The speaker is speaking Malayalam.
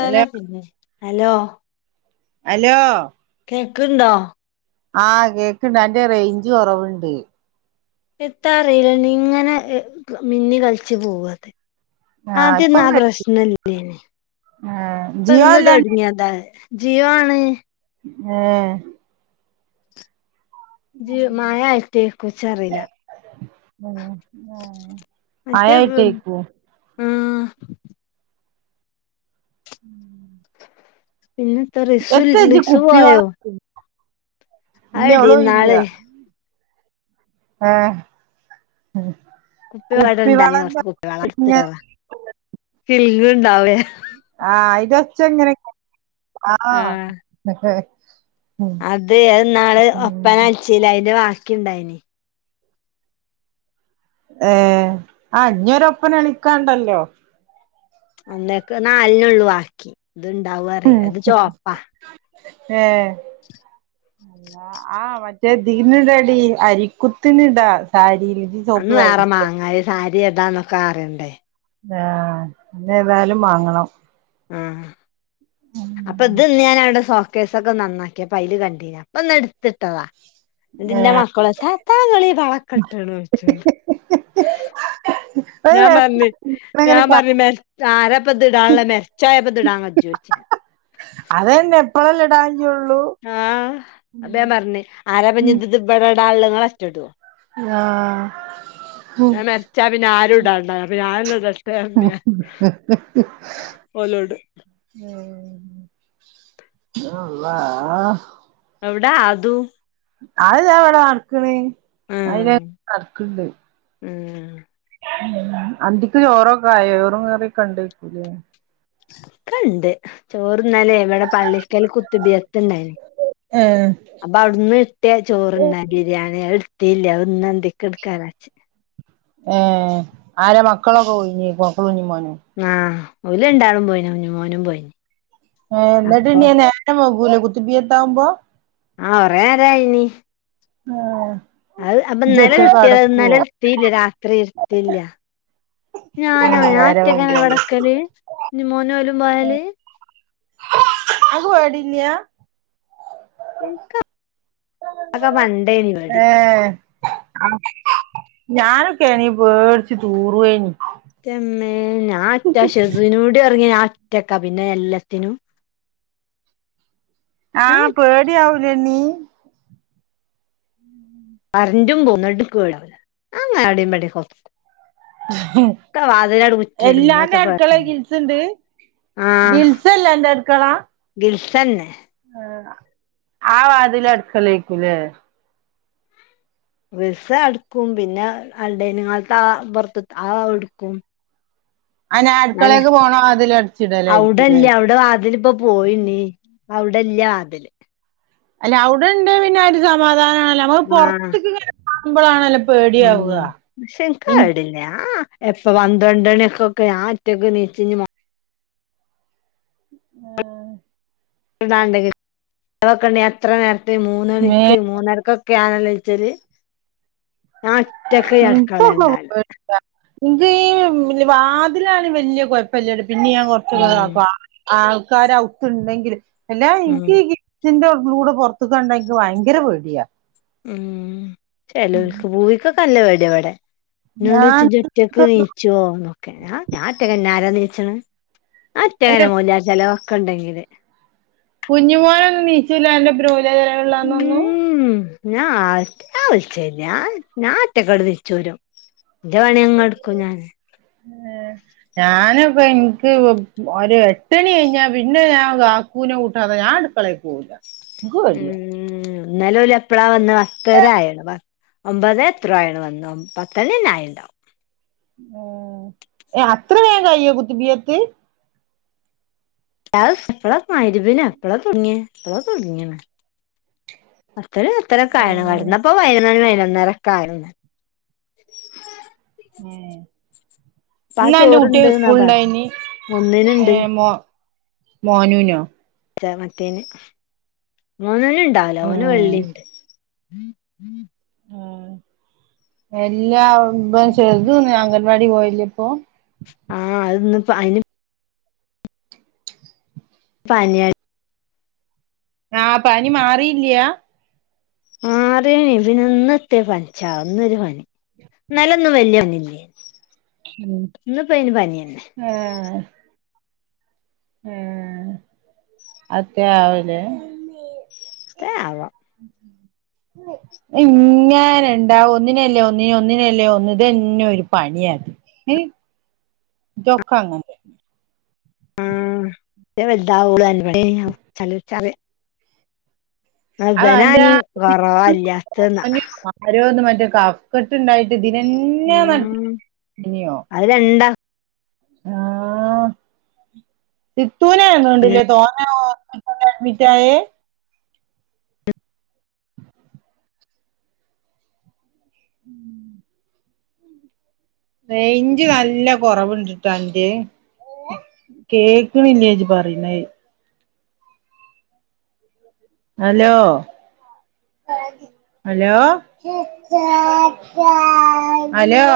ഹലോ പിന്നെ. ഹലോ? അലോ..? കേക്ക്ണ്ടോ? ആഹ്, കേക്കണ്ട്. അന്റെ റേഞ്ച് കൊറവ്ണ്ട്. എത്താ അറീല ഇണ്ണീ, ഇങ്ങനെ മിന്നി കൾച്ച് പോവാത്. ആഹ് ഇപ്പൊ ആത്യൊന്നാ കേ പ്രശ്നല്ലേയ്നി. ഏഹ് ഇപ്പ ജിയോ ഇന്ന് അല്ലാണ്ട് തൊടങ്ങിതാത്. ജിയോ ആണ് ഏ.. ! ഇജ്ജ്, മഴായിട്ടേയ്ക്കും, ഇച് അറീല്ല. ഉം. ഏഹ്, അതായിട്ടേയ്ക്കും. ആ... ഹ്, [inaudible] പിന്നെ, എത്താ? എത്ത ഇജ്ജ് [unintelligible] വായോ? കുപ്പിവെള്ളം ഇല്ല അയ് ടീ ഓള് ന്നാള് ആഹ്. ഉം. ഇങ്ങനെ [unintelligible] ആഹ്, അയിന്റൊച്ച ങ്ങനെയ്ക്കാരം ല്ലേ? ആഹ് ഉം അതെ അതിന്നാള് ഒപ്പന അളിച്ചില്ലേ അതിന്റെ ബാക്കിയുണ്ടായീന് ഏഹ്! ആഹ്, ഞ്ഞൊരൊപ്പനളിക്കാണ്ടല്ലോ!. അന്നേക്ക് നാലിനുള്ളു വാക്കി ഇത് ഇണ്ടാവോഅറീല്ലാ ഇത് ചോപ്പാ ഏ അള്ളാ ആ മറ്റ് റ്റേ തീന് ഇടെടി, അരിക്കുത്തിന് ടാ. സാരീല് അന്ന് ആറാ മാങ്ങാ. സാരി ഏതാന്നൊക്കെ അറേണ്ടേ. ! ന്നേ? ഞ് ഏതാലും മാങ്ങണം. ആ അപ്പൊ ഇത് ഇന്നുഞാനവിടെ സോ സൂകേസൊക്കെ നന്നാക്കിയേപ്പൊ അയ്ല് കണ്ടിനാ. അപ്പൊന്ന്, ട്ത്തിട്ടതാ. തിന്റെ ഏഹ് മക്കളെ ദെത്താ ങ്ങളീ വളക്കെട്ട്ണോയ്ച്ചും. [inaudible] ഞ്ഞാംപർഞ് ഇങ്ങനെ ഞാം കാ പർഞ്ഞ് മെര് ആരപ്പത്ത്ടാള്ളെ മെര്ച്ചൊയപ്പത് ഇടാകജ്ജോയിച് ഞാന് അതെന്നെ ഇപ്പോളെല്ലേടാൻ ക ആഹ് അപ്പ ഞാ പർഞ്ഞ് ആരാപ്പത്ഞ്ഞ് ഇബടെടാള്ളെ ഇങ്ങളെറ്റെടൊ? ആഹാ ഞാൻ മെര്ച്ച പിന്നെ ആരും ഇടാണ്ടവുല്ല അപ്പിന്നെ ഞാനെന്നെടെ ഓലോട് [inaudible] ഏഹേ? അള്ളാ എവ്ടെ ആദു? അഹ്താ ഇവടെ നട്ക്ണ് ഉം അയിലങ്ങനെ നട്ക്ക്‌ണ്ട്. ഉം ഉം അന്തിക്ക് ചോറൊക്കെ ആയോ ചോറും കറിക്കെണ്ടെക്കുലേ? ക്കെണ്ട് ചോറ്ന്നലേ ഇവടെ പള്ളിക്കൽ കുത്ത് ബിയത്ത്ണ്ടായിനി ഏഹ് അപ്പവ്ട്ന്ന് കിട്ടിയ ചോറ്ണ്ട് ബിരിയാണി അഹ് എട്ത്തില്ല അഹ് ഇന്നന്തിക് ഇട്ക്കാജാര്ച്ച് ഏഹേ ആരെ മക്കളൊക്കെ പോയിനേക്കും മക്കള് കുഞ്ഞിമോനും ആഹ് ഓല് ലണ്ടാളും പോയിണ് കുഞ്ഞിമോനും പോയി. എന്നിട്ട്ണ്ണിയെ നേരം വെഗ്ഗൂലേ കുത്തി ബീയത്താവുമ്പോ? ആഹ് കൊറേ നേരായിനി ആഹാ അത് അപ്പന്നെലെ കിട്ടിയതാ ഇന്നലെ ഇട്ത്തില്യ രാത്രി ഇട്ത്തില്ല്യാ ഞാനോ ഉം ഞാൻ നേരം വൈകിയോണ്ട് ഒറ്റക്കാന്നെല്ലെവടെക്കല് ഇന്റെ മോനോലും പോയല്. അനക്ക് പേടില്ല്യ? ഇൻക്കറി ഇവടിം ഏഹേ ഞാനൊക്കെണെങ്കി പേട്ച്ചു തൂറേനി ന്റെമ്മേ ഞാഒറ്റ ഷസിനൂടിയൊറങ്ങി ഞ്ഞാ ഒറ്റക്ക പിന്നെല്ലെത്തിനും. ഞാൻ ആഹ് പേടി ആവൂലേണ്ണീ? കരണ്ടും പോവും എന്നട്ട്ക്ക് പേടില്ല്യ ഞാങ്ങെനെ ഔടിംമ്പെടിയൊക്കെ പോയിക്കും. ഇഹ് കുറ്റിയിടും പിന്നെ എല്ലാതെ എത്താ അടക്കളേല് പേട്ച്ച്ണ് ഗിൽസ്ണ്ട്? ആഹ് ഗിൽസല്ലേ അന്റട്ക്കള? ഗിൽസന്നെ ആ വാതില് അടുക്കളേക്ക്ലേ? ഗിൽസട്ക്കും പിന്നെ അ ഡെയിനിങ്ഹാളത്തെ ആഹാ പൊറ്ത്ത്ത്തെ ആഹ് അടക്കും ആഹ് ഞാൻ ആന്നെ അടുക്കളേക്ക് പോണ വാതില് അടച്ചിടലായിരിക്കൂലേ ഔടെല്ല്യാ ഔടെ വാതില്പ്പം പോയിണ്ണീ ഇപ്പഅവിടല്ല്യാ വാതില് അല്ല അവ്ടെണ്ട് പിന്നെ ആ ഒരു സമാധാനാണല്ലോ നമ്മള് ആഹ് പുറത്തിക്ക്ങ്ങനെ കാണുമ്പളാണല്ലോ പേടിയാവാ? ഇൻക്ക് ഞാ എപ്പൊ പന്ത്രണ്ടണികൊക്കെ ഞാ ഒറ്റക്ക് നീച്ചി ഇഞ് മോ ഏഹ് കെണ്ടെ [unintelligible] എത്ര നേരെത്തെ മേ മൂന്നണിക്ക് മൂന്നരക്കൊക്കെ ഒക്കെ ഞാനല്ലെ നീച്ചല് ഞ ഒറ്റ ഇൻകൊക്കെ പേടിയാ ഇൻക്കീ വാതിലാണെ വല്ല്യ കൊഴപ്പല്ല്യാട്ടോ പിന്നിം ഞാ ഉം കൊറച്ചൊക്കെതാക്കും [unintelligible] ആൾക്കാരൗത്ത്ണ്ടെങ്കില് അല്ലാ ഉം ഇനിക്കീ ഗിൽ ഗിൽസിന്റെ ഉള്ളൂടെ പൊറ്ത്ത്ക്ക്കണ്ടാ എന്ക്ക് ഭയങ്കര പേട്യ. ഉംഹ് ചെലോൽക്ക് പൂവിക്കൊക്കെ നല്ല പേടിയാവടെ ഇന്നോണ്ടൊയ്ച്ച് ഞാൻ ഇജൊറ്റക് നീച്ചോന്നൊക്കെ ഞാർഞ്ഞ് ഞാഒറ്റക്കെന്നെ പിന്നാരാ നീച്ച്ണെ ഞാ അല്ല ഒറ്റക്കെന്നെ മോല്യാർ ചെലവൊക്കെണ്ടെകില് കുഞ്ഞിമോനൊന്നും നീച്ചുല്ല അന്റെപ്പെരം മോല്ല്യാരെ ചെലവ്ള്ളന്നൊന്നും? ഞാ ആർ ഞാ വിള്ചേല്ല്യ ഞാ ഞാ ഒറ്റക്കാട്ട് തിര്ച്ചോരും ന്റെ പണിങ്ങടുക്കു ഞാന് ഉം ഞാന്പ്പോ എനിക്ക് ഒരു എട്ടണി ഴിഞ്ഞാ പിന്നെ ഞാൻ ക കൂനെ കൂട്ടാതെ ഞാട്കളെക്ക് പോകൂല ഉം ന്നലഓല് എപ്പഴാ വന്ന് പത്തരായീണ് ഒമ്പതെത്രോ ആയീണ് വനന്ന് പത്തണിയന്നെ അയീണ്ടാവും ഏ അത്ര വേ കയ്യോ കുത്തിബിയത്ത് അഹ് പ്പള മഹ്‌റിബിന്ന് പ്പളാ തുടങ്ങിയ പ്പളാ തോടങ്ങിണ് പത്തണി പത്തര ഏ കയീണ് കഡ്ന്നപ്പോ ഇപ്പൊ പയ്നോന്നാണി പയ്നൊന്നരയൊക്ക അവല്ണ്ട് ആ ഹേ അപ്പൊ ആ ഇന്ന് അന്റെ ചോറുണ്ട് കുട്ടിക്ക് എന്നാ സ്കൂൾ പറഞ്ഞു ഉണ്ടായിനണി ഏ ഒന്നിനുണ്ട് മോ മോനുനോ ചേ മറ്റേയ്ൻ മോനൂന് ഉണ്ടാവൂലാ ഓന് ഉം വെള്ളി ഇണ്ട് ഉം ഉം ഉം എല്ലാ ചെറർതോന്നും അംഗൻവാടി പോകാലില്ലപ്പോ ആഹ് അഹ്‌ ഇന്ന് പനി പനിയാടി ആഹ്‌ പനി മാറില്ല മാറീനി പിന്നെ ന്നത്തെ പനിച്ചവോ ഇന്നൊരു പനി ന്നല്ലൊന്നും വല്ല്യത് ഒന്നുല്ലേനി ഇന്ന് പ്പോ പനിയെന്നേ ഹേ ഉംഅത് എത്യാവല്ലേ എത്യേവോ? ഉം ഇങ്ങന ഇണ്ടാവും ഒന്നിനല്ലേ ഒന്നിന് ഒന്നിനല്ലേ ഒന്നിന് ഇതന്നെ ഒരു പണിയാണ് അയ്‌ ഇതെക്കെ അങ്ങനെ തന്നെ ഉം മറ്റേത് വലുതാവൂല്ലേയ്നി ഇച്ച് അറിയാ അത് അന്റെ ഇബനാനി ആ കുറവല്ലാത്ത് ന്ന ആരോന്ന് മറ്റേ കഫ്ക്കെട്ട് ണ്ടായിട്ട് ഇത് നന്നെ നടന്നിലേയ്നോ അയ് രണ്ട ആഹ് സിത്തൂന്നോണ്ടില്ലേ തോന്നന ഹോ അഡ്മിറ്റായെ ഉം റെയ്ഞ്ച് നല്ല കൊറവ്ണ്ട് ടെ അന്റെയ് കേക്ക്ണില്ല ഇജ് പറയ്ണെ ഹലോ ഹലോ ഹലോ